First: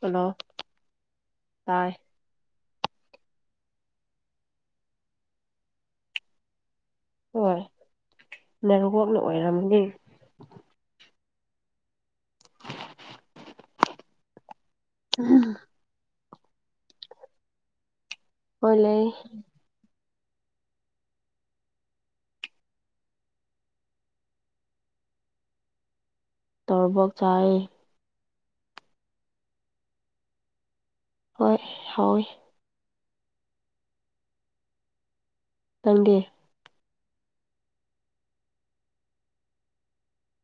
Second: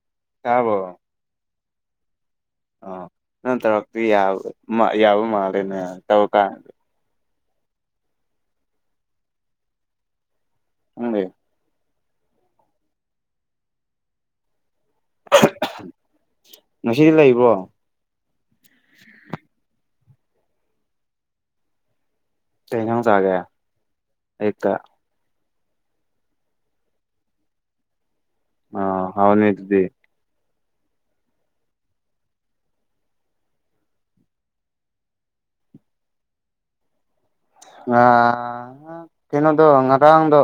hello ꯇꯥꯕꯣ ꯇꯥꯏ ꯑꯣ ꯅꯪ ꯇꯧꯔꯛꯇ ꯌꯥꯕ ꯃꯥꯜꯂꯦꯅꯦ ꯇꯧꯔꯀꯥꯟꯗ ꯍꯣꯏ ꯅꯔꯨꯣꯛꯅ ꯑꯣꯏꯔꯝꯅꯤ ꯅꯪꯗꯤ [unintelligible] ꯑ ꯉꯁꯤꯗꯤ ꯂꯩꯕ꯭ꯔꯣ ꯍꯣ ꯂꯩ ꯇꯩꯅ ꯆꯒꯦ ꯑꯩ ꯇ ꯇꯣꯔꯕꯣꯛ ꯆꯥꯏ ꯑ ꯍꯥꯎꯅꯦ ꯑꯗꯨꯗꯤ ꯍꯣꯏ ꯍꯥꯎꯋꯏ ꯇꯪꯗꯦ ꯑ ꯀꯩꯅꯣꯗ ꯉꯔꯥꯡꯗ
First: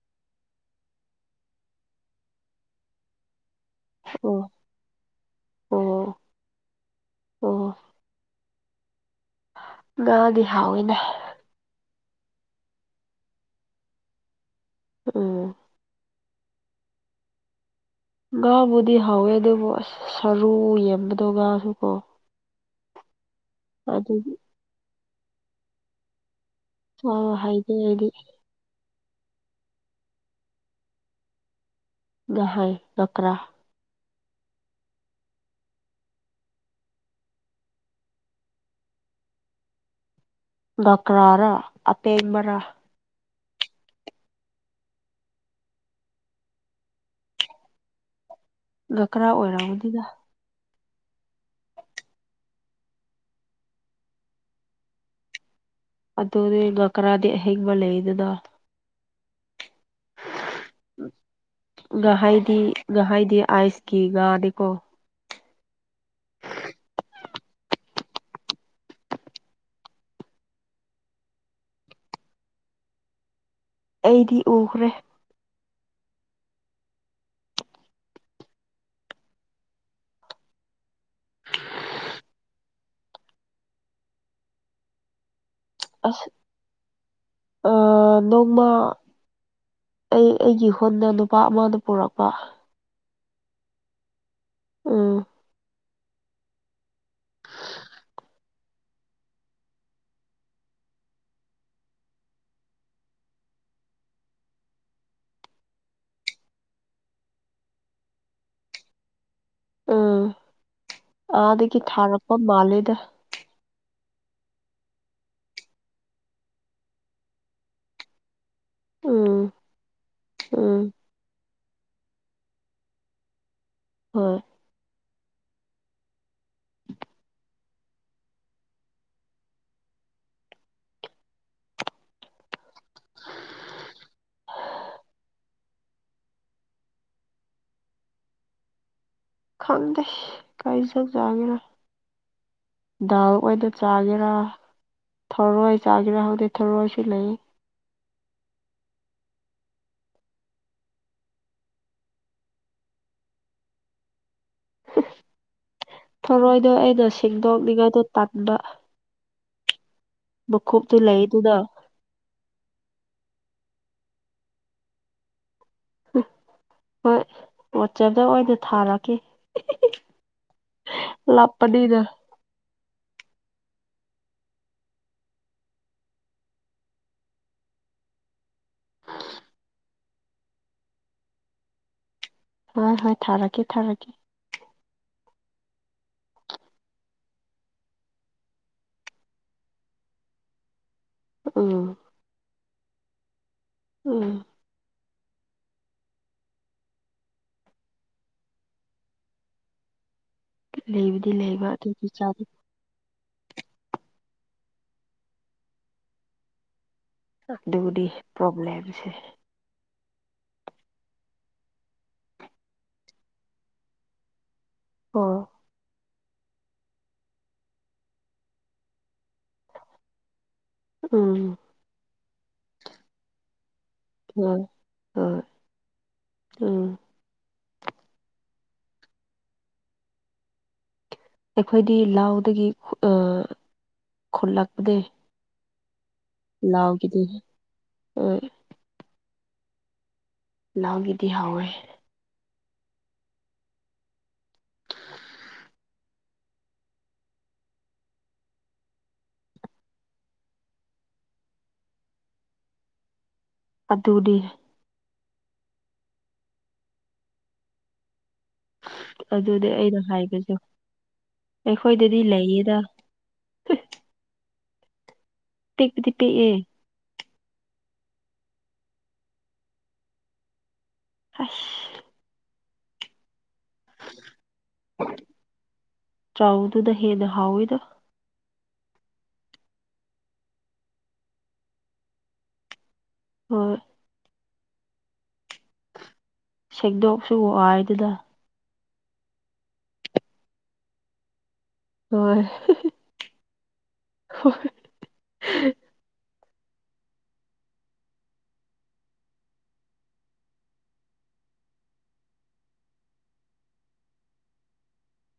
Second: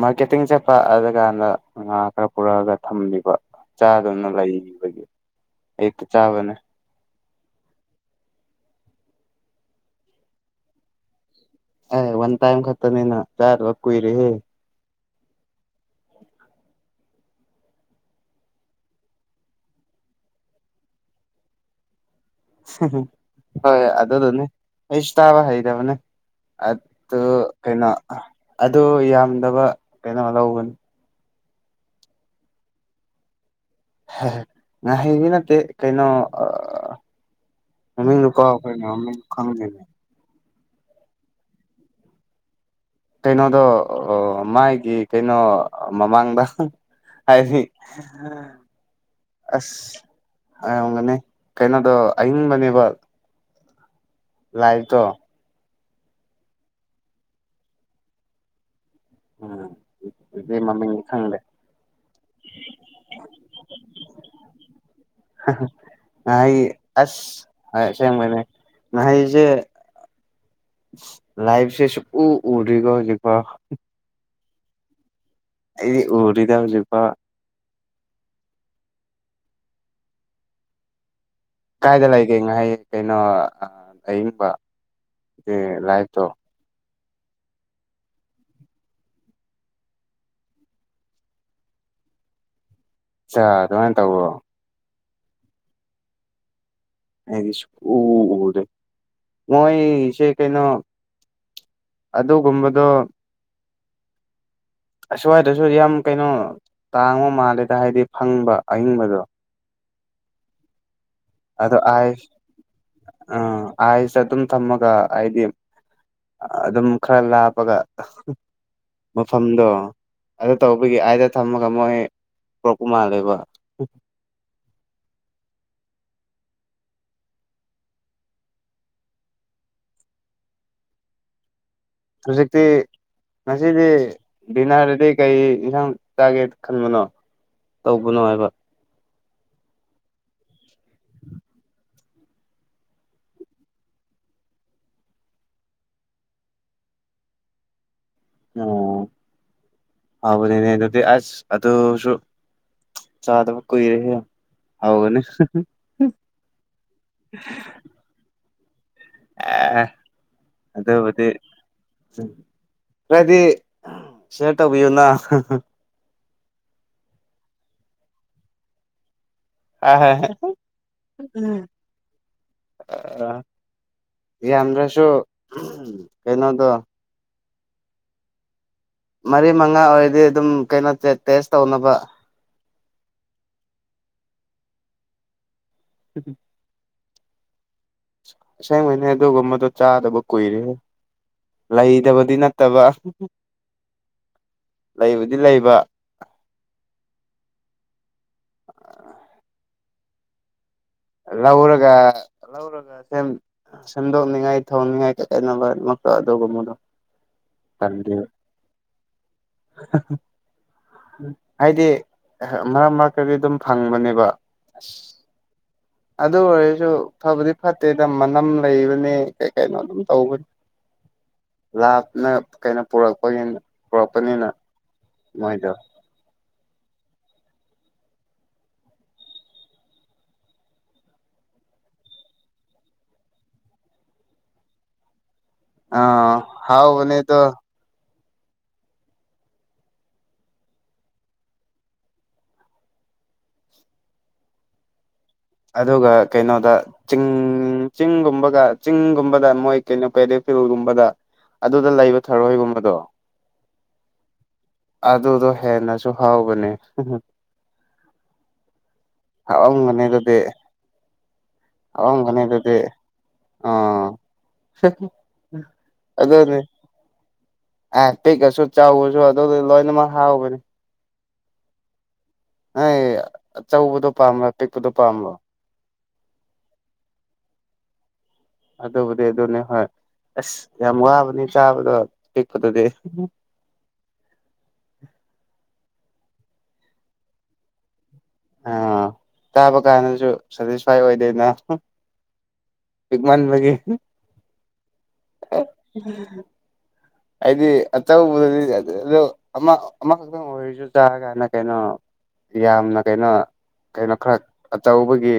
ꯃꯥꯔꯀꯦꯇꯤꯡ ꯆꯠꯄ ꯑꯗꯨꯀꯥꯟꯗ ꯉꯥ ꯈꯔ ꯄꯨꯔꯛꯑꯒ ꯊꯝꯕꯤꯕ ꯆꯥꯗꯅ ꯑꯣ ꯂꯩꯕꯒꯤ ꯑꯣ ꯍꯦꯛꯇ ꯆꯥꯕꯅꯦ ꯑꯣ ꯉꯥꯗꯤ ꯍꯥꯎꯋꯤꯅꯦ ꯑ ꯋꯥꯟ ꯇꯥꯏꯝ ꯈꯠꯇꯅꯤꯅ ꯆꯥ ꯋꯥ ꯀꯨ ꯏꯔꯤ ꯎꯝ ꯉꯥꯕꯨꯗꯤ ꯍꯥꯎꯋꯦ ꯑꯗꯨꯕꯨ ꯑꯁ ꯁꯔꯨ ꯌꯦꯟꯕꯗꯣ ꯉꯁꯨ ꯀꯣ ꯍꯣꯏ ꯑꯗꯨꯒꯤ ꯑꯗꯨꯗꯨꯅꯦ ꯑꯩꯁꯨ ꯇꯥꯕ ꯍꯩꯔꯕꯅꯦ ꯑꯗꯨ ꯆꯥꯕ ꯍꯩꯇꯦ ꯀꯩꯅꯣ ꯑꯩꯗꯤ ꯑꯗꯨ ꯌꯥꯝꯗꯕ ꯀꯩꯅꯣ ꯂꯧꯕꯅꯤ ꯍꯥꯏ ꯗꯛ꯭ꯔꯥ ꯍ ꯉꯥꯏꯍꯥꯛꯒꯤ ꯅꯠꯇꯦ ꯀꯩꯅꯣ ꯃꯃꯤꯡꯗꯨ ꯀꯥꯎ ꯑꯩꯈꯣꯏꯅ ꯈꯪꯗꯦꯅꯦ ꯒꯀ꯭ꯔꯥꯔꯥ ꯑꯇꯦꯝꯃꯔꯥ ꯀꯩꯅꯣꯗꯣ ꯃꯥꯒꯤ ꯀꯩꯅꯣ ꯃꯃꯥꯡꯗ ꯍꯥꯏꯗꯤ ꯂꯨꯈ꯭ꯔꯥ ꯑꯣꯏꯔꯝꯒꯅꯤꯗ ꯑꯝꯒꯅꯤ ꯀꯩꯅꯣꯗꯣ ꯑꯏꯤꯡꯕꯅꯦꯕ ꯂꯥꯏꯇꯣ ꯑꯗꯨꯗꯤꯒ ꯀꯔꯥꯗꯤ ꯑꯍꯤꯡꯕ ꯂꯩꯗꯅ ꯎꯝ ꯃꯃꯤꯡ ꯊꯪꯂꯦ ꯉꯍꯥꯏꯗꯤ ꯉꯍꯥꯏꯗꯤ ꯑꯥꯏꯁꯀꯤ ꯉꯥꯗꯤꯦꯀꯣ ꯉ ꯑꯁꯁꯦꯡꯕꯅꯦꯁꯨ ꯂꯥꯏꯐꯁꯦ ꯁꯨꯛꯎ ꯎꯗ꯭ꯔꯤꯒꯣ ꯍꯧꯖꯤꯛꯀ ꯑꯩꯗꯤ ꯎꯈ꯭ꯔꯦ ꯑꯩꯗꯤ ꯎꯗ꯭ꯔꯤꯗ ꯍꯧꯖꯤꯛꯐꯥꯎ ꯎ ꯀꯥꯏꯗ ꯂꯩꯒꯦ ꯉꯥꯏꯍꯥꯏ ꯀꯩꯅꯣ ꯑꯌꯤꯡꯕ ꯂꯥꯏꯐꯇꯣ ꯑꯁ ꯑ ꯅꯣꯡꯃ ꯑꯩ ꯑꯩꯒꯤ ꯍꯨꯟꯅ ꯅꯨꯄꯥ ꯑꯃꯅ ꯄꯨꯔꯛꯄ ꯑꯆꯥ ꯑꯗꯨꯃꯥꯏꯅ ꯇꯧꯕꯋꯣ ꯎꯝ ꯍꯥꯏ ꯎꯗꯦ ꯃꯣꯏꯁꯦ ꯀꯩꯅꯣ ꯑꯗꯨ ꯀꯨꯝꯕꯗꯣ ꯑꯁ꯭ꯋꯥꯏꯗꯁꯨ ꯌꯥꯝ ꯀꯩꯅꯣ ꯇꯥꯡꯕ ꯃꯥꯜꯂꯦꯗ ꯍꯥꯏꯗꯤ ꯐꯪꯕ ꯑꯏꯤꯡꯕꯗꯣ ꯎꯝ ꯑꯗꯒꯤꯗꯒꯤ ꯊꯥꯔꯄ ꯃꯥꯂꯦꯗ ꯑ ꯍꯥꯏꯁꯦ ꯑꯗꯨꯝ ꯊꯝꯃꯒ ꯍꯥꯏꯗꯤ ꯑꯗꯨꯝ ꯈꯔ ꯂꯥꯞꯄꯒ ꯎꯝ ꯃꯐꯝꯗꯣ ꯑꯗꯨ ꯎꯝ ꯇꯧꯕꯒꯤ ꯑꯗ ꯊꯝꯃꯒ ꯃꯣꯏ ꯄꯨꯔꯛꯄ ꯃꯥꯜꯂꯦꯕ ꯍꯣꯏ [inaudible] ꯍꯨꯖꯤꯛꯇꯤ ꯉꯁꯤꯗꯤ ꯚꯅꯥꯔꯗꯗꯤ ꯀꯩ ꯌꯦꯟꯁꯥꯡ ꯆꯥꯒꯦ ꯈꯟꯕꯅꯣ ꯇꯧꯕꯅꯣ ꯍꯥꯏꯕ ꯈꯪꯗꯦ ꯀꯥꯏꯖꯥꯒꯦꯔ ꯗꯥꯜ ꯑꯣꯏꯗ ꯆꯥꯒꯦꯔꯥ ꯊꯧꯔꯣꯏ ꯆꯥꯒꯦꯔꯥ ꯍꯧꯗꯤ ꯊꯧꯔꯣꯏꯁꯨ ꯂꯩ ꯑꯣ ꯍꯕꯅꯦꯅꯦ ꯑꯗꯨꯗꯤ ꯑꯁ ꯑꯗꯨ ꯑꯗꯨꯁꯨ ꯆꯥꯗꯕ ꯀꯨꯏꯔꯦꯍꯦ ꯍꯥꯎꯒꯅꯤ ꯊꯥꯔꯣꯏꯗꯣ ꯑꯩꯅ ꯁꯦꯡꯗꯣꯛꯅꯤꯡꯉꯥꯏꯗꯣ ꯇꯟꯕ ꯑꯦ ꯃꯀꯨꯞꯇꯨ ꯑꯗꯨꯕꯨꯗꯤ ꯂꯩꯗꯨꯅ ꯈꯔꯗꯤ ꯁꯦꯌꯔ ꯇꯧꯕꯤꯌꯨꯅ ꯎ ꯍꯣꯏ ꯋꯥꯆꯦꯞꯇ ꯑꯣꯏꯅꯗ ꯊꯥꯔꯛꯀꯦ ꯑꯍꯥ ꯂꯥꯞꯄꯅꯤꯅ ꯌꯥꯝꯗ꯭ꯔꯁꯨ ꯀꯩꯅꯣꯗꯣ ꯃꯔꯤ ꯃꯉꯥ ꯑꯣꯏꯔꯗꯤ ꯑꯗꯨꯝ ꯀꯩꯅꯣ ꯇꯦꯁ ꯇꯧꯅꯕ ꯍꯣꯏ ꯍꯣꯏ ꯊꯥꯔꯛꯀꯦ ꯊꯥꯔꯛꯀꯦ ꯎꯝ ꯁꯦꯡ ꯈꯅꯦ ꯑꯗꯨꯒꯨꯝ ꯃꯗꯣ ꯆꯥꯗꯕ ꯀꯨꯏꯔꯦ ꯎꯝ ꯂꯩꯇꯕꯗꯤ ꯅꯠꯇꯕ ꯎꯝ ꯂꯩꯕꯨꯗꯤ ꯂꯩꯕ ꯂꯩꯕꯨꯗꯤ ꯂꯩꯕ ꯂꯧꯔꯒ ꯑꯗꯨꯒꯤ ꯆꯥꯕ ꯂꯧꯔꯒ ꯁꯦꯝ ꯁꯦꯝꯗꯣꯛꯅꯤꯡꯉꯥꯏ ꯊꯣꯡꯅꯤꯡꯉꯥꯏ ꯀꯠꯗꯠꯅꯕꯃꯛꯇꯣ ꯑꯗꯨꯒꯨꯝ ꯃꯗꯣ ꯗꯔꯤ ꯄꯣꯕ꯭ꯂꯂꯦꯝꯂꯦꯝꯁꯦ ꯎ ꯎ ꯍꯥꯏꯗꯤ ꯃꯔꯛ ꯃꯔꯛꯇꯗꯤ ꯑꯗꯨꯝ ꯐꯪꯕꯅꯦꯕ ꯑ ꯑꯣ ꯑꯗꯨ ꯑꯣꯏꯔꯁꯨ ꯐꯕꯗꯤ ꯐꯠꯇꯦꯗ ꯃꯅꯝ ꯂꯩꯕꯅꯦ ꯀꯩꯅꯣ ꯑꯗꯨꯝ ꯇꯧꯕꯅꯤ ꯎꯝ ꯂꯥꯞꯅ ꯀꯩꯅꯣ ꯄꯨꯔꯛꯄꯒꯤꯅ ꯍ ꯍꯣꯏ ꯎꯝ ꯑꯩꯈꯣꯏꯗꯤ ꯂꯥꯎꯗꯒꯤ ꯈꯨꯠꯂꯛꯄꯅꯦ ꯑꯥ ꯍꯥꯎꯕꯅꯦꯗꯣ ꯂꯥꯎꯒꯤꯗꯤꯌꯦ ꯎ ꯂꯥꯎꯒꯤꯗꯤ ꯍꯥꯎꯋꯦ ꯑꯗꯨꯒ ꯀꯩꯅꯣꯗ ꯆꯤꯡ ꯆꯤꯡꯒꯨꯝꯕꯒ ꯆꯤꯡꯒꯨꯝꯕꯗ ꯃꯣꯏ ꯀꯩꯅꯣ ꯀꯦꯗ ꯐꯤꯜꯒꯨꯝꯕꯗ ꯑꯗꯨꯗ ꯂꯩꯕ ꯊꯔꯣꯏꯒꯨꯝꯕꯗꯣ ꯑꯗꯨꯗꯤ ꯑꯗꯨꯗꯣ ꯍꯦꯟꯅꯁꯨ ꯍꯥꯎꯕꯅꯦ ꯑꯗꯨꯗꯤ ꯑꯩꯅꯣ ꯍꯥꯎꯔꯝꯒꯅꯤ ꯑꯗꯨꯗꯤ ꯍꯥꯏꯕꯁꯨ ꯑꯩꯈꯣꯏꯗꯗꯤ ꯍꯥꯎꯔꯝꯒꯅꯤ ꯑꯗꯨꯗꯤ ꯂꯩꯌꯦꯗ ꯑꯥ ꯄꯤꯛꯄꯗꯤ ꯄꯤꯛꯑꯦ ꯑ ꯄꯤꯛꯀꯁꯨ ꯆꯥꯎꯕꯁꯨ ꯑꯗꯨ ꯂꯣꯏꯅꯃꯛ ꯍꯥꯎꯕꯅꯦ ꯍꯁ ꯅꯣꯏ ꯑꯆꯧꯕꯗꯣ ꯄꯥꯝꯕ꯭ꯔꯣ ꯄꯤꯛꯄꯗꯣ ꯄꯥꯝꯕ꯭ꯔꯣ ꯆꯥꯎꯗꯨꯗ ꯍꯦꯟꯅ ꯍꯥꯎꯣꯏꯗ ꯑꯗꯨꯕꯨꯗꯤ ꯑꯗꯨꯅꯦ ꯍꯣꯏ ꯑꯁ ꯌꯥꯝ ꯋꯥꯕꯅꯤ ꯆꯥꯕꯗꯣ ꯄꯤꯛꯄꯗꯗꯤ ꯍꯣꯏ ꯁꯦꯡꯗꯣꯛ ꯁ ꯍꯥꯏꯗꯨꯗ ꯑꯥ ꯇꯥꯕ ꯀꯥꯟꯗꯁꯨ ꯁꯦꯇꯤꯁꯐꯥꯏ ꯑꯣꯏꯗꯣꯏꯅ ꯍꯣꯏ ꯄꯤꯛꯃꯟꯕꯒꯤ ꯍꯥꯏꯗꯤ ꯑꯆꯧꯕꯗꯗꯤ ꯑ ꯑꯃ ꯑꯃꯈꯛꯇꯪ ꯑꯣꯏꯔꯁꯨ ꯆꯥ ꯀꯥꯟꯗ ꯀꯩꯅꯣ ꯌꯥꯝꯅ ꯀꯩꯅꯣ ꯀꯩꯅꯣ ꯈꯔ ꯑꯆꯧꯕꯒꯤ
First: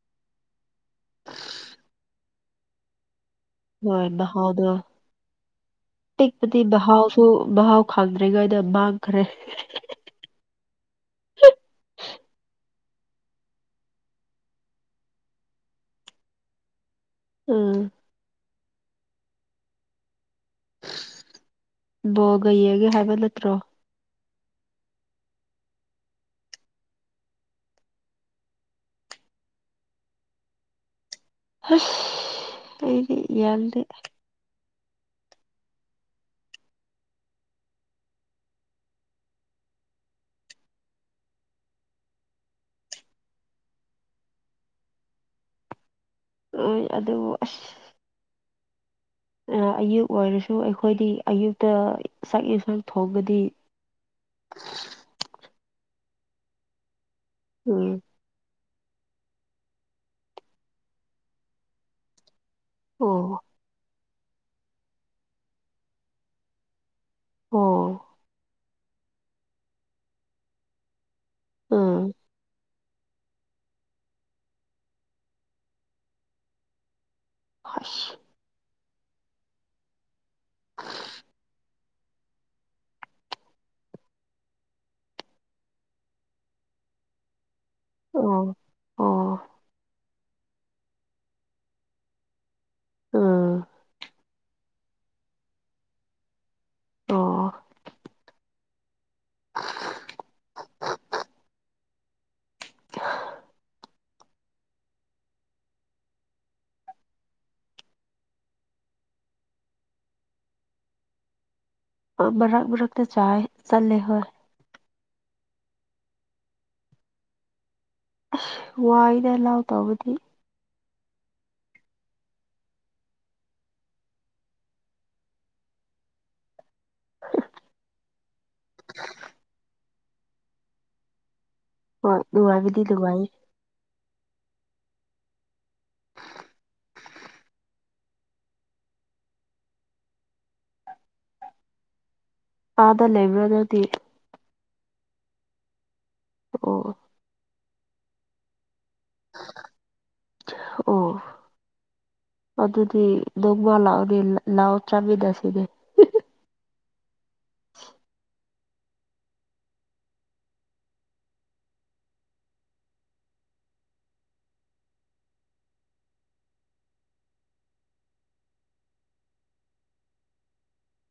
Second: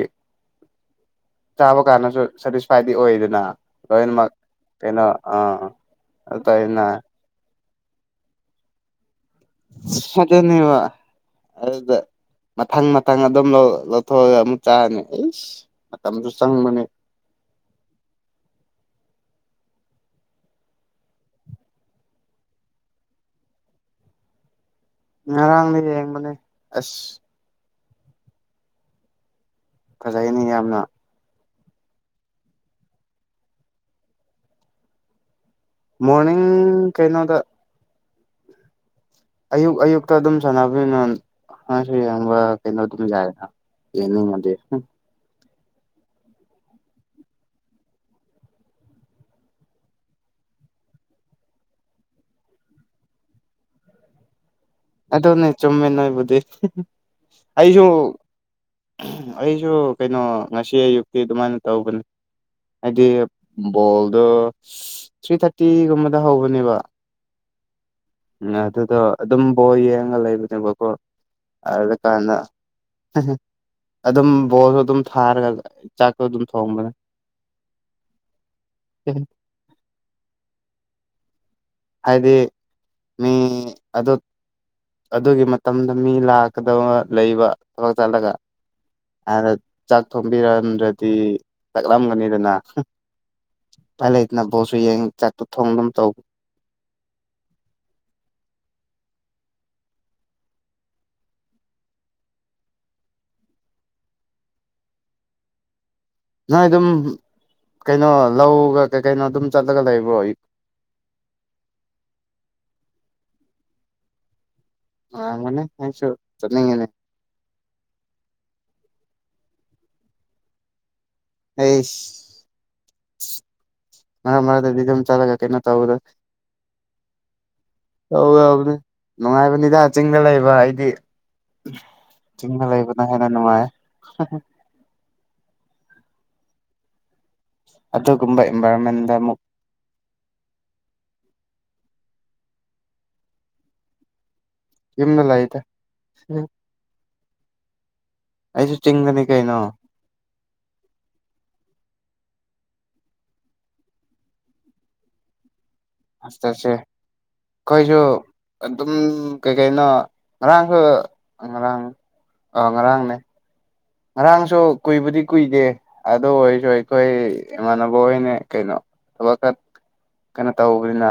ꯆꯥꯕ ꯀꯥꯟꯗꯁꯨ ꯁꯦꯇꯤꯁꯐꯥꯏꯗꯤ ꯑꯣꯏꯗꯅ ꯍꯣꯏ ꯂꯣꯏꯅꯃꯛ ꯀꯩꯅꯣ ꯑꯥ ꯑꯗꯨ ꯑꯄꯤꯛꯄꯗꯤ ꯇꯧꯋꯦꯅ ꯃꯍꯥꯎꯁꯨ ꯃꯍꯥꯎ ꯈꯪꯗ꯭ꯔꯤꯉꯩꯗ ꯃꯥꯡꯈ꯭ꯔꯦ ꯑꯗꯨꯅꯦꯕ ꯑꯗꯨꯗ ꯃꯊꯪ ꯃꯊꯪ ꯑꯗꯨꯝ ꯂꯧꯊꯣꯛꯑꯒ ꯑꯃꯨꯛ ꯆꯥꯔꯅꯤ ꯑꯦꯁ ꯃꯇꯝꯁꯨ ꯆꯪꯕꯅꯦ ꯎꯝ ꯕꯣꯜꯒ ꯌꯦꯡꯉꯦ ꯍꯥꯏꯕ ꯅꯠꯇ꯭ꯔꯣ ꯉꯔꯥꯡꯅꯦ ꯌꯦꯡꯕꯅꯦ ꯑꯁ ꯐꯖꯩꯅꯦ ꯌꯥꯝꯅ ꯑꯩꯗꯤ ꯌꯥꯗ ꯃꯣꯔꯅꯤꯡ ꯀꯩꯅꯣꯗ ꯑꯌꯨꯛ ꯑꯌꯨꯛꯇ ꯑꯗꯨꯝ ꯁꯥꯟꯅꯕꯅ ꯌꯦꯡꯕ ꯀꯩꯅꯣ ꯑꯗꯨꯝ ꯌꯥꯏ ꯆꯦꯅꯤ ꯃ ꯍꯣꯏ ꯑꯗꯨꯕꯨ ꯑꯁ ꯑꯌꯨꯛ ꯑꯣꯏꯔꯁꯨ ꯑꯩꯈꯣꯏꯗꯤ ꯑꯌꯨꯛꯇ ꯆꯥꯛ ꯌꯦꯟꯁꯥꯡ ꯊꯣꯡꯕꯗꯤ ꯑ [unintelligible] ꯑꯗꯣ ꯅ ꯆꯨꯝꯃꯦ ꯅꯕꯨ ꯑꯩꯁꯨ ꯎꯝ ꯑꯩꯁꯨ ꯀꯩꯅꯣ ꯉꯁꯤ ꯑꯌꯨꯛꯇꯤ ꯑꯗꯨꯃꯥꯏꯅ ꯇꯧꯕꯅꯦ ꯍꯥꯏꯗꯤ ꯑꯣ ꯕꯣꯜꯗꯣ ꯊ꯭ꯔꯤ ꯊꯥꯔꯇꯤꯒꯨꯝꯕꯗ ꯍꯧꯕꯅꯦꯕ ꯑꯣ ꯎ ꯑꯗꯨꯗꯣ ꯑꯗꯨꯝ ꯕꯣꯔ ꯌꯦꯡꯉ ꯂꯩꯕꯅꯦꯕꯀꯣ ꯎꯝ ꯑꯗꯨꯀꯥꯟꯗ ꯑꯗꯨꯝ ꯕꯣꯔꯁꯨ ꯑꯗꯨꯝ ꯊꯥꯔꯒ ꯆꯥꯛꯁꯨ ꯑꯗꯨꯝ ꯊꯣꯡꯕꯅꯦ ꯑ [unintelligible] [unintelligible] [unintelligible] ꯍꯥꯏꯗꯤ ꯃꯤ ꯑꯗꯨ ꯑꯗꯨꯒꯤ ꯃꯇꯝꯗ ꯃꯤ ꯂꯥꯛꯀꯗꯕ ꯂꯩꯕ ꯊꯕꯛ ꯑꯣ ꯑꯣ ꯆꯠꯂꯒꯅ ꯆꯥꯛ ꯊꯣꯡꯕꯤꯔꯝꯗ꯭ꯔꯗꯤ ꯆꯥꯛꯂꯝꯂꯝꯒꯅꯤꯗꯅ ꯎꯝ ꯂꯩ ꯕꯣꯁꯁꯨ ꯌꯦꯡ ꯆꯥꯛ ꯊꯣꯡꯗꯨꯅ ꯇꯧꯕ ꯑꯣ [unintelligible] [unintelligible] ꯅꯣꯏ ꯑꯗꯨꯝ ꯀꯩꯅꯣ ꯂꯧꯒ ꯀꯩ ꯀꯩꯅꯣ ꯑꯗꯨꯝ ꯆꯠꯂꯒ ꯂꯩꯕ꯭ꯔꯣ ꯕꯔꯛ ꯃꯔꯛꯇ ꯆꯥꯏ ꯆꯠꯂꯦ ꯍꯣꯏ ꯑ ꯃꯅꯦ ꯅꯁꯨꯣ ꯆꯅꯤꯡꯦꯅꯦ ꯁ ꯋꯥꯏꯗ ꯑꯂꯥꯎ ꯇꯧꯕꯗꯤ ꯑꯩ ꯃꯔ ꯃꯔ ꯇꯗꯤ ꯑꯗꯨꯝ ꯆꯂꯒ ꯀꯩꯅꫭ ꯇꯧꯕꯗ [unintelligible] ꯅꯨꯡꯉꯥꯏꯕꯅꯤꯗꯥ ꯆꯤꯡꯗ ꯂꯩꯕ ꯑꯩꯗꯤ ꯍꯣꯏ ꯆꯤꯡꯗ ꯅꯨꯡꯉꯥꯏꯕꯗꯤ ꯂꯩꯕꯅ ꯍꯦꯟꯅ ꯅꯨꯡꯉꯥꯏ ꯑꯗꯨꯒꯨꯝꯕ ꯑꯦꯟꯚꯥꯏꯔꯣꯟꯃꯦꯟꯗ ꯑꯃꯨꯛ ꯑꯥꯗ ꯂꯩꯕ꯭ꯔ ꯅꯪꯗꯤ ꯌꯨꯝꯗ ꯂꯩꯗ ꯑꯣ ꯑꫭ ꯑꯩꯁꯨ ꯆꯤꯡꯗꯅꯦ ꯀꯩꯅꯣ ꯎꯝ ꯑꯗꯨꯗꯤ ꯅꫭꯡꯃ ꯂꯥꯛꯑꫭꯅꯦ ꯂꯥꯛꯑꯣ ꯆꯥꯃꯤꯟꯅꯁꯤꯅꯦ ꯑꯁꯁꯦ ꯀꯣꯏꯁꯨꯣ ꯑꯗꯨꯝ ꯀꯩꯀꯩꯅꯣ ꯉꯔꯥꯡꯁꯨ ꯉꯔꯥꯡ ꯑꯥ ꯉꯔꯥꯡꯅꯦ ꯉꯔꯥꯡꯁꯨ ꯀꯨꯏꯕꯨꯗꯤ ꯀꯨꯏꯗꯦ ꯑꯗꯨ ꯑꯣꯏꯔꯁꯨ ꯑꯩꯈꯣꯏ ꯏꯃꯥꯟꯅꯕ ꯑꯣꯏꯅ ꯀꯩꯅꯣ ꯊꯕꯛ ꯀꯩꯅꯣ ꯇꯧꯕꯅꯤꯅ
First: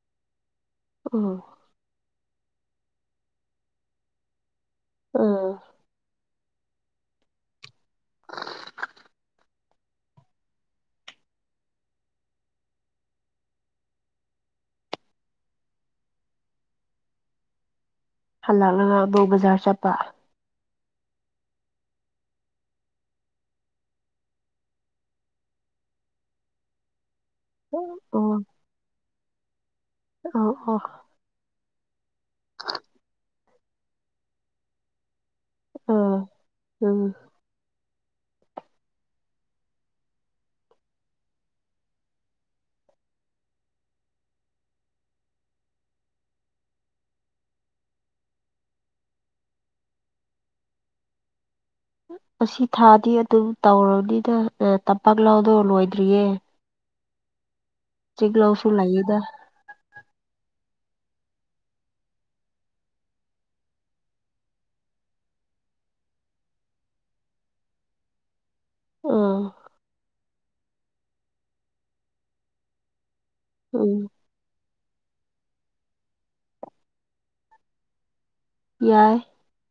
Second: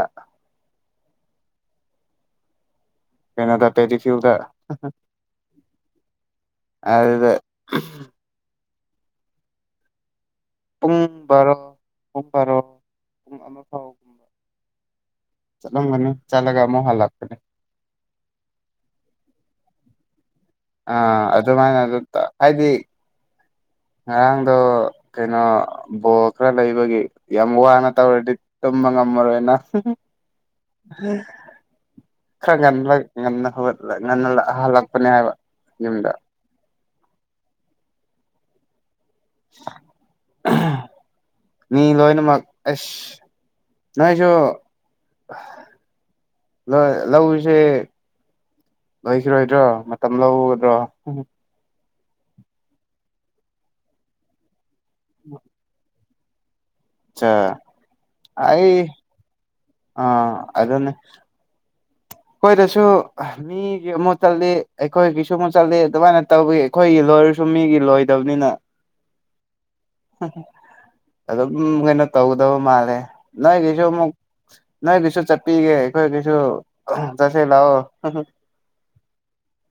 ꯑꯣ ꯀꯩꯅꯣꯗ ꯇꯦꯔꯤꯐ꯭ꯌꯨꯗ ꯎꯝ ꯑꯗꯨꯗ [inaudible] ꯄꯨꯡ ꯕꯥꯔꯣ ꯄꯨꯡ ꯕꯥꯔꯣ ꯄꯨꯡ ꯑꯃ ꯐꯥꯎꯒꯨꯝꯕ ꯆꯠꯂꯝꯒꯅꯤ ꯆꯠꯂꯒ ꯑꯃꯨ ꯍꯥꯜꯂꯥꯛꯀꯅꯦ ꯍꯜꯂꯛꯅꯒ ꯑꯃꯕꯣꯛ ꯕꯖꯥꯔ ꯆꯠꯄ ꯑ ꯑꯗꯨꯃꯥꯏꯅ ꯑꯗꯨꯝ ꯍꯥꯏꯗꯤ ꯉꯔꯥꯡꯗꯣ ꯀꯩꯅꯣ ꯕꯣꯜ ꯈꯔ ꯂꯩꯕꯒꯤ ꯌꯥꯝ ꯋꯥꯅ ꯑꯣ ꯇꯧꯔꯗꯤ ꯇꯨꯝꯕ ꯉꯝꯃꯔꯣꯏꯅ ꯑꯣ ꯑꯣ ꯑꯣ ꯈꯔ ꯉꯟꯕ ꯉꯟꯅ ꯍꯧꯛꯠꯂꯒ ꯉꯟꯅ ꯍꯜꯂꯛꯄꯅꯦ ꯍꯥꯏꯕ ꯌꯨꯝꯗ ꯑꯥ ꯎꯝ ꯃꯤ ꯂꯣꯏꯅꯃꯛꯃꯛ ꯑꯦꯁ ꯅꯁꯨꯣ ꯂꯧꯁꯦ ꯂꯣꯏꯁꯤꯔꯣꯏꯗ꯭ꯔꯣ ꯃꯇꯝ ꯂꯧꯒꯗ꯭ꯔꯣ ꯑꯁꯤ ꯊꯥꯗꯤ ꯑꯗꯨꯝ ꯇꯧꯔꯕꯅꯤꯗ ꯇꯝꯄꯥꯛ ꯂꯥꯎꯗꯧ ꯂꯣꯏꯗ꯭ꯔꯤꯌꯦ ꯆꯥ ꯆꯤꯒꯂꯣ ꯁꯨ ꯂꯩꯗ ꯑꯥ ꯑꯗꯨꯅꯦ ꯑꯈꫭꯏꯗꯁꯨ ꯃꯤꯒꯤ ꯑꯃꯨꯛ ꯆꯠꯂꯤ ꯑꯩꯈꯣꯏꯒꯤꯁꯨ ꯑꯃꯨꯛ ꯆꯠꯂꯤ ꯑꯗꯨꯃꯥꯏꯅ ꯇꯧꯋꯤ ꯑꯩꯈꯣꯏꯒꯤ ꯂꯣꯏꯔꯁꯨ ꯃꯤꯒꯤ ꯂꯣꯏꯗꯕꯅꯤꯅ ꯎꯝ ꯑꯗꯨꯝ ꯀꯩꯅꯣ ꯇꯧꯒꯗꯕ ꯃꯥꯜꯂꯦ ꯅꯣꯏꯒꯤꯁꯨ ꯎꯝ ꯑꯃꯨꯛ ꯅꯣꯏ ꯀꯩꯁꯨ ꯆꯠꯄꯤꯒꯦ ꯑꯩꯈꯣꯏ ꯀꯩꯁꯨ ꯆꯠꯁꯤ ꯂꯥꯛꯑꯣ ꯌꯥꯏ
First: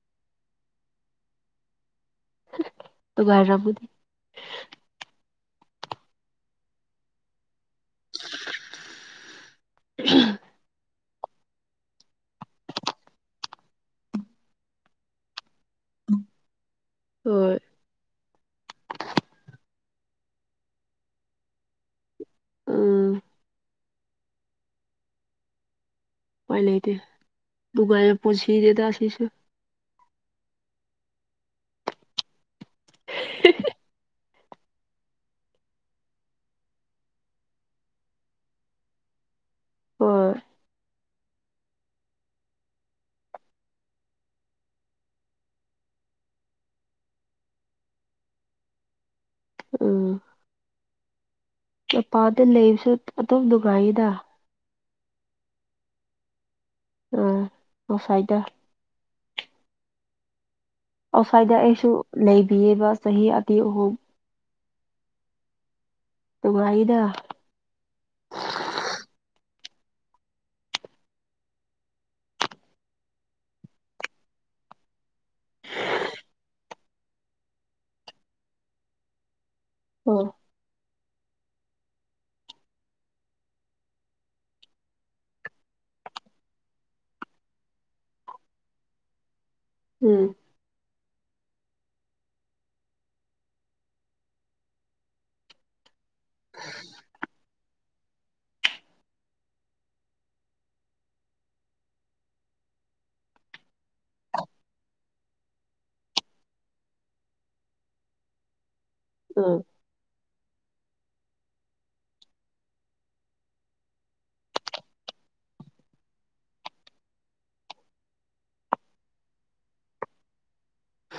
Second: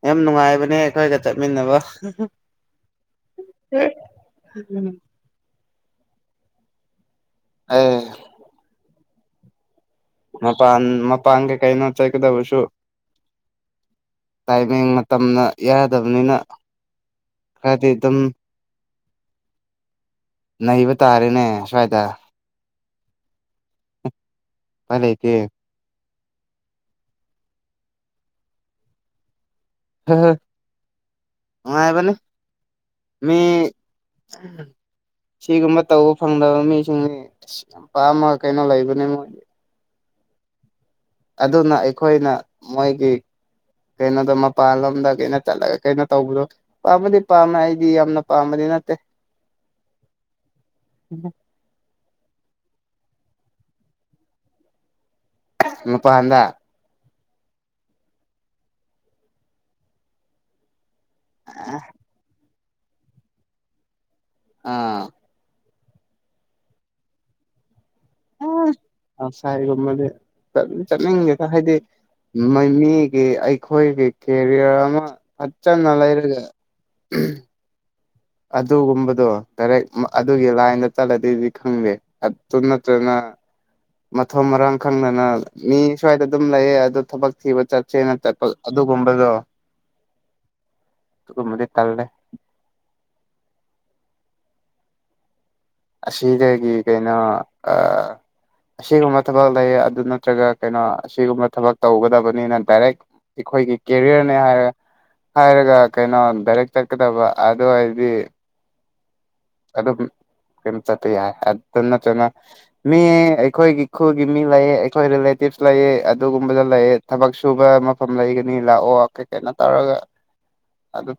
ꯌꯥꯝ ꯅꯨꯡꯉꯥꯏꯕꯅꯦ ꯑꯩꯈꯣꯏꯒ ꯆꯠꯃꯤꯟꯅꯕ ꯅꯨꯒꯥꯏꯔꯝꯒꯅꯤ ꯎꯝ ꯑꯦ [inaudible] ꯃꯄꯥꯟ ꯃꯄꯥꯡꯒꯩ ꯀꯩꯅꯣ ꯆꯠꯒꯗꯕꯁꯨ ꯇꯥꯏꯃꯤꯡ ꯃꯇꯝꯗ ꯌꯥꯗꯕꯅꯤꯅ ꯍꯣꯏ ꯈꯔꯗꯤ ꯑꯗꯨꯝ ꯅꯩꯕ ꯇꯥꯔꯦꯅꯦ ꯁ꯭ꯋꯥꯏꯗ ꯎꯝ ꯄꯥꯏ ꯂꯩꯇꯦ ꯎꯄꯥꯏ ꯂꯩꯇꯦ ꯕꯨꯒꯥꯁꯦ ꯄꯨꯁꯤꯔꯦꯗ ꯁꯤꯁꯨ ꯍ ꯍ ꯅꯨꯡꯉꯥꯏꯕꯅꯤ ꯃꯤ ꯁꯤꯒꯨꯝꯕ ꯇꯧꯕ ꯐꯪꯗꯕ ꯃꯤꯁꯤꯡꯗꯤ ꯑꯁ ꯌꯥꯝꯄꯥꯥꯝꯃ ꯀꯩꯅꯣ ꯂꯩꯕꯅꯦ ꯃꯣꯏꯗꯤ ꯍꯣꯏ ꯑꯗꯨꯅ ꯑꯩꯈꯣꯏꯅ ꯃꯣꯏꯒꯤ ꯀꯩꯅꯣꯗꯣ ꯃꯄꯥꯟꯂꯣꯝꯗ ꯀꯩꯅꯣ ꯆꯠꯂꯒ ꯀꯩꯅꯣ ꯇꯧꯕꯗꯣ ꯄꯥꯝꯕꯗꯤ ꯄꯥꯝꯃꯦ ꯑꯩꯗꯤ ꯌꯥꯝꯅ ꯄꯥꯝꯕꯗꯤ ꯅꯠꯇꯦ ꯎꯝ [unintelligible] ꯀꯦꯄꯥꯥꯗ ꯂꯩꯕꯁꯨ ꯑꯗꯨꯝ ꯅꯨꯡꯉꯥꯏꯌꯦꯗꯥ ꯅꯨꯄꯥꯥꯟꯗ ꯑꯣ ꯉꯁꯥꯏꯗ ꯑꯁꯥꯏꯗ ꯑꯩꯁꯨ ꯂꯩꯕꯤꯌꯦꯕ ꯆꯍꯤ ꯑꯇꯦꯛ ꯑꯍꯨꯝ ꯑꯥ ꯐꯦꯕ꯭ꯋꯥꯔꯤꯗ ꯑꯁ ꯑꯥꯎꯠꯁꯥꯏꯠꯒꯨꯝꯕꯗꯤ ꯀꯔꯤꯝ ꯆꯠꯅꯤꯡꯗꯦꯗꯥ ꯍꯥꯏꯗꯤ ꯃꯃꯤꯒꯤ ꯑꯩꯈꯣꯏꯒꯤ ꯀꯦꯔꯤꯌꯔ ꯑꯃ ꯐꯖꯅ ꯂꯩꯔꯒ [unintelligible] ꯑꯗꯨꯒꯨꯝꯕꯗꯣ ꯗꯥꯏꯔꯦꯛ ꯃ ꯑꯣ ꯑꯗꯨꯒꯤ ꯂꯥꯏꯟꯗ ꯆꯠꯂꯗꯤꯗꯤ ꯈꯪꯗꯦ ꯑꯗꯨ ꯅꯠꯇ꯭ꯔꯅ ꯃꯊꯣꯡ ꯃꯔꯝ ꯈꯪꯗꯅ ꯃꯤ ꯁ꯭ꯋꯥꯏꯗ ꯑꯗꯨꯝ ꯂꯩꯌꯦ ꯑꯗꯣ ꯊꯕꯛ ꯊꯤꯕ ꯆꯠꯁꯦꯅ ꯆꯠꯄ ꯑꯗꯨꯒꯨꯝꯕꯗꯣ ꯎꯝ ꯑꯗꯨꯒꯨꯝꯕꯗꯤ ꯇꯜꯂꯦ ꯑꯁꯤꯗꯒꯤ ꯀꯩꯅꯣ [inaudible] ꯑꯁꯤꯒꯨꯝꯕ ꯊꯕꯛ ꯂꯩ ꯑꯗꯨ ꯅꯠꯇ꯭ꯔꯒ ꯀꯩꯅꯣ ꯑꯁꯤꯒꯨꯝꯕ ꯊꯕꯛ ꯇꯧꯒꯗꯕꯅꯤꯅ ꯗꯥꯏꯔꯦꯛ ꯑꯩꯈꯣꯏꯒꯤ ꯀꯦꯔꯤꯌꯔꯅꯦ ꯍꯥꯏꯔꯦ ꯍꯥꯏꯔꯒ ꯀꯩꯅꯣ ꯗꯥꯏꯔꯦꯛ ꯆꯠꯀꯗꯕ ꯑꯗꯨ ꯑꯣꯏꯔꯗꯤ [unintelligible] ꯑꯗꯨꯒꯤ ꯀꯩꯅꯣ ꯆꯠꯄ ꯌꯥꯏ ꯑꯗꯨ ꯅꯠꯇ꯭ꯔꯅ ꯃꯤ ꯑꯩꯈꯣꯏꯒꯤ ꯈꯨꯜꯒꯤ ꯃꯤ ꯂꯩꯌꯦ ꯑꯩꯈꯣꯏ ꯔꯤꯂꯦꯇꯤꯞꯁ ꯂꯩꯌꯦ ꯑꯗꯨꯒꯨꯝꯕꯗ ꯂꯩꯌꯦ ꯊꯕꯛ ꯁꯨꯕ ꯃꯐꯝ ꯂꯩꯒꯅꯤ ꯂꯥꯛꯑꯣ ꯈꯣꯏ ꯀꯩꯅꯣ ꯇꯧꯔꯒ ꯑꯗꯨ__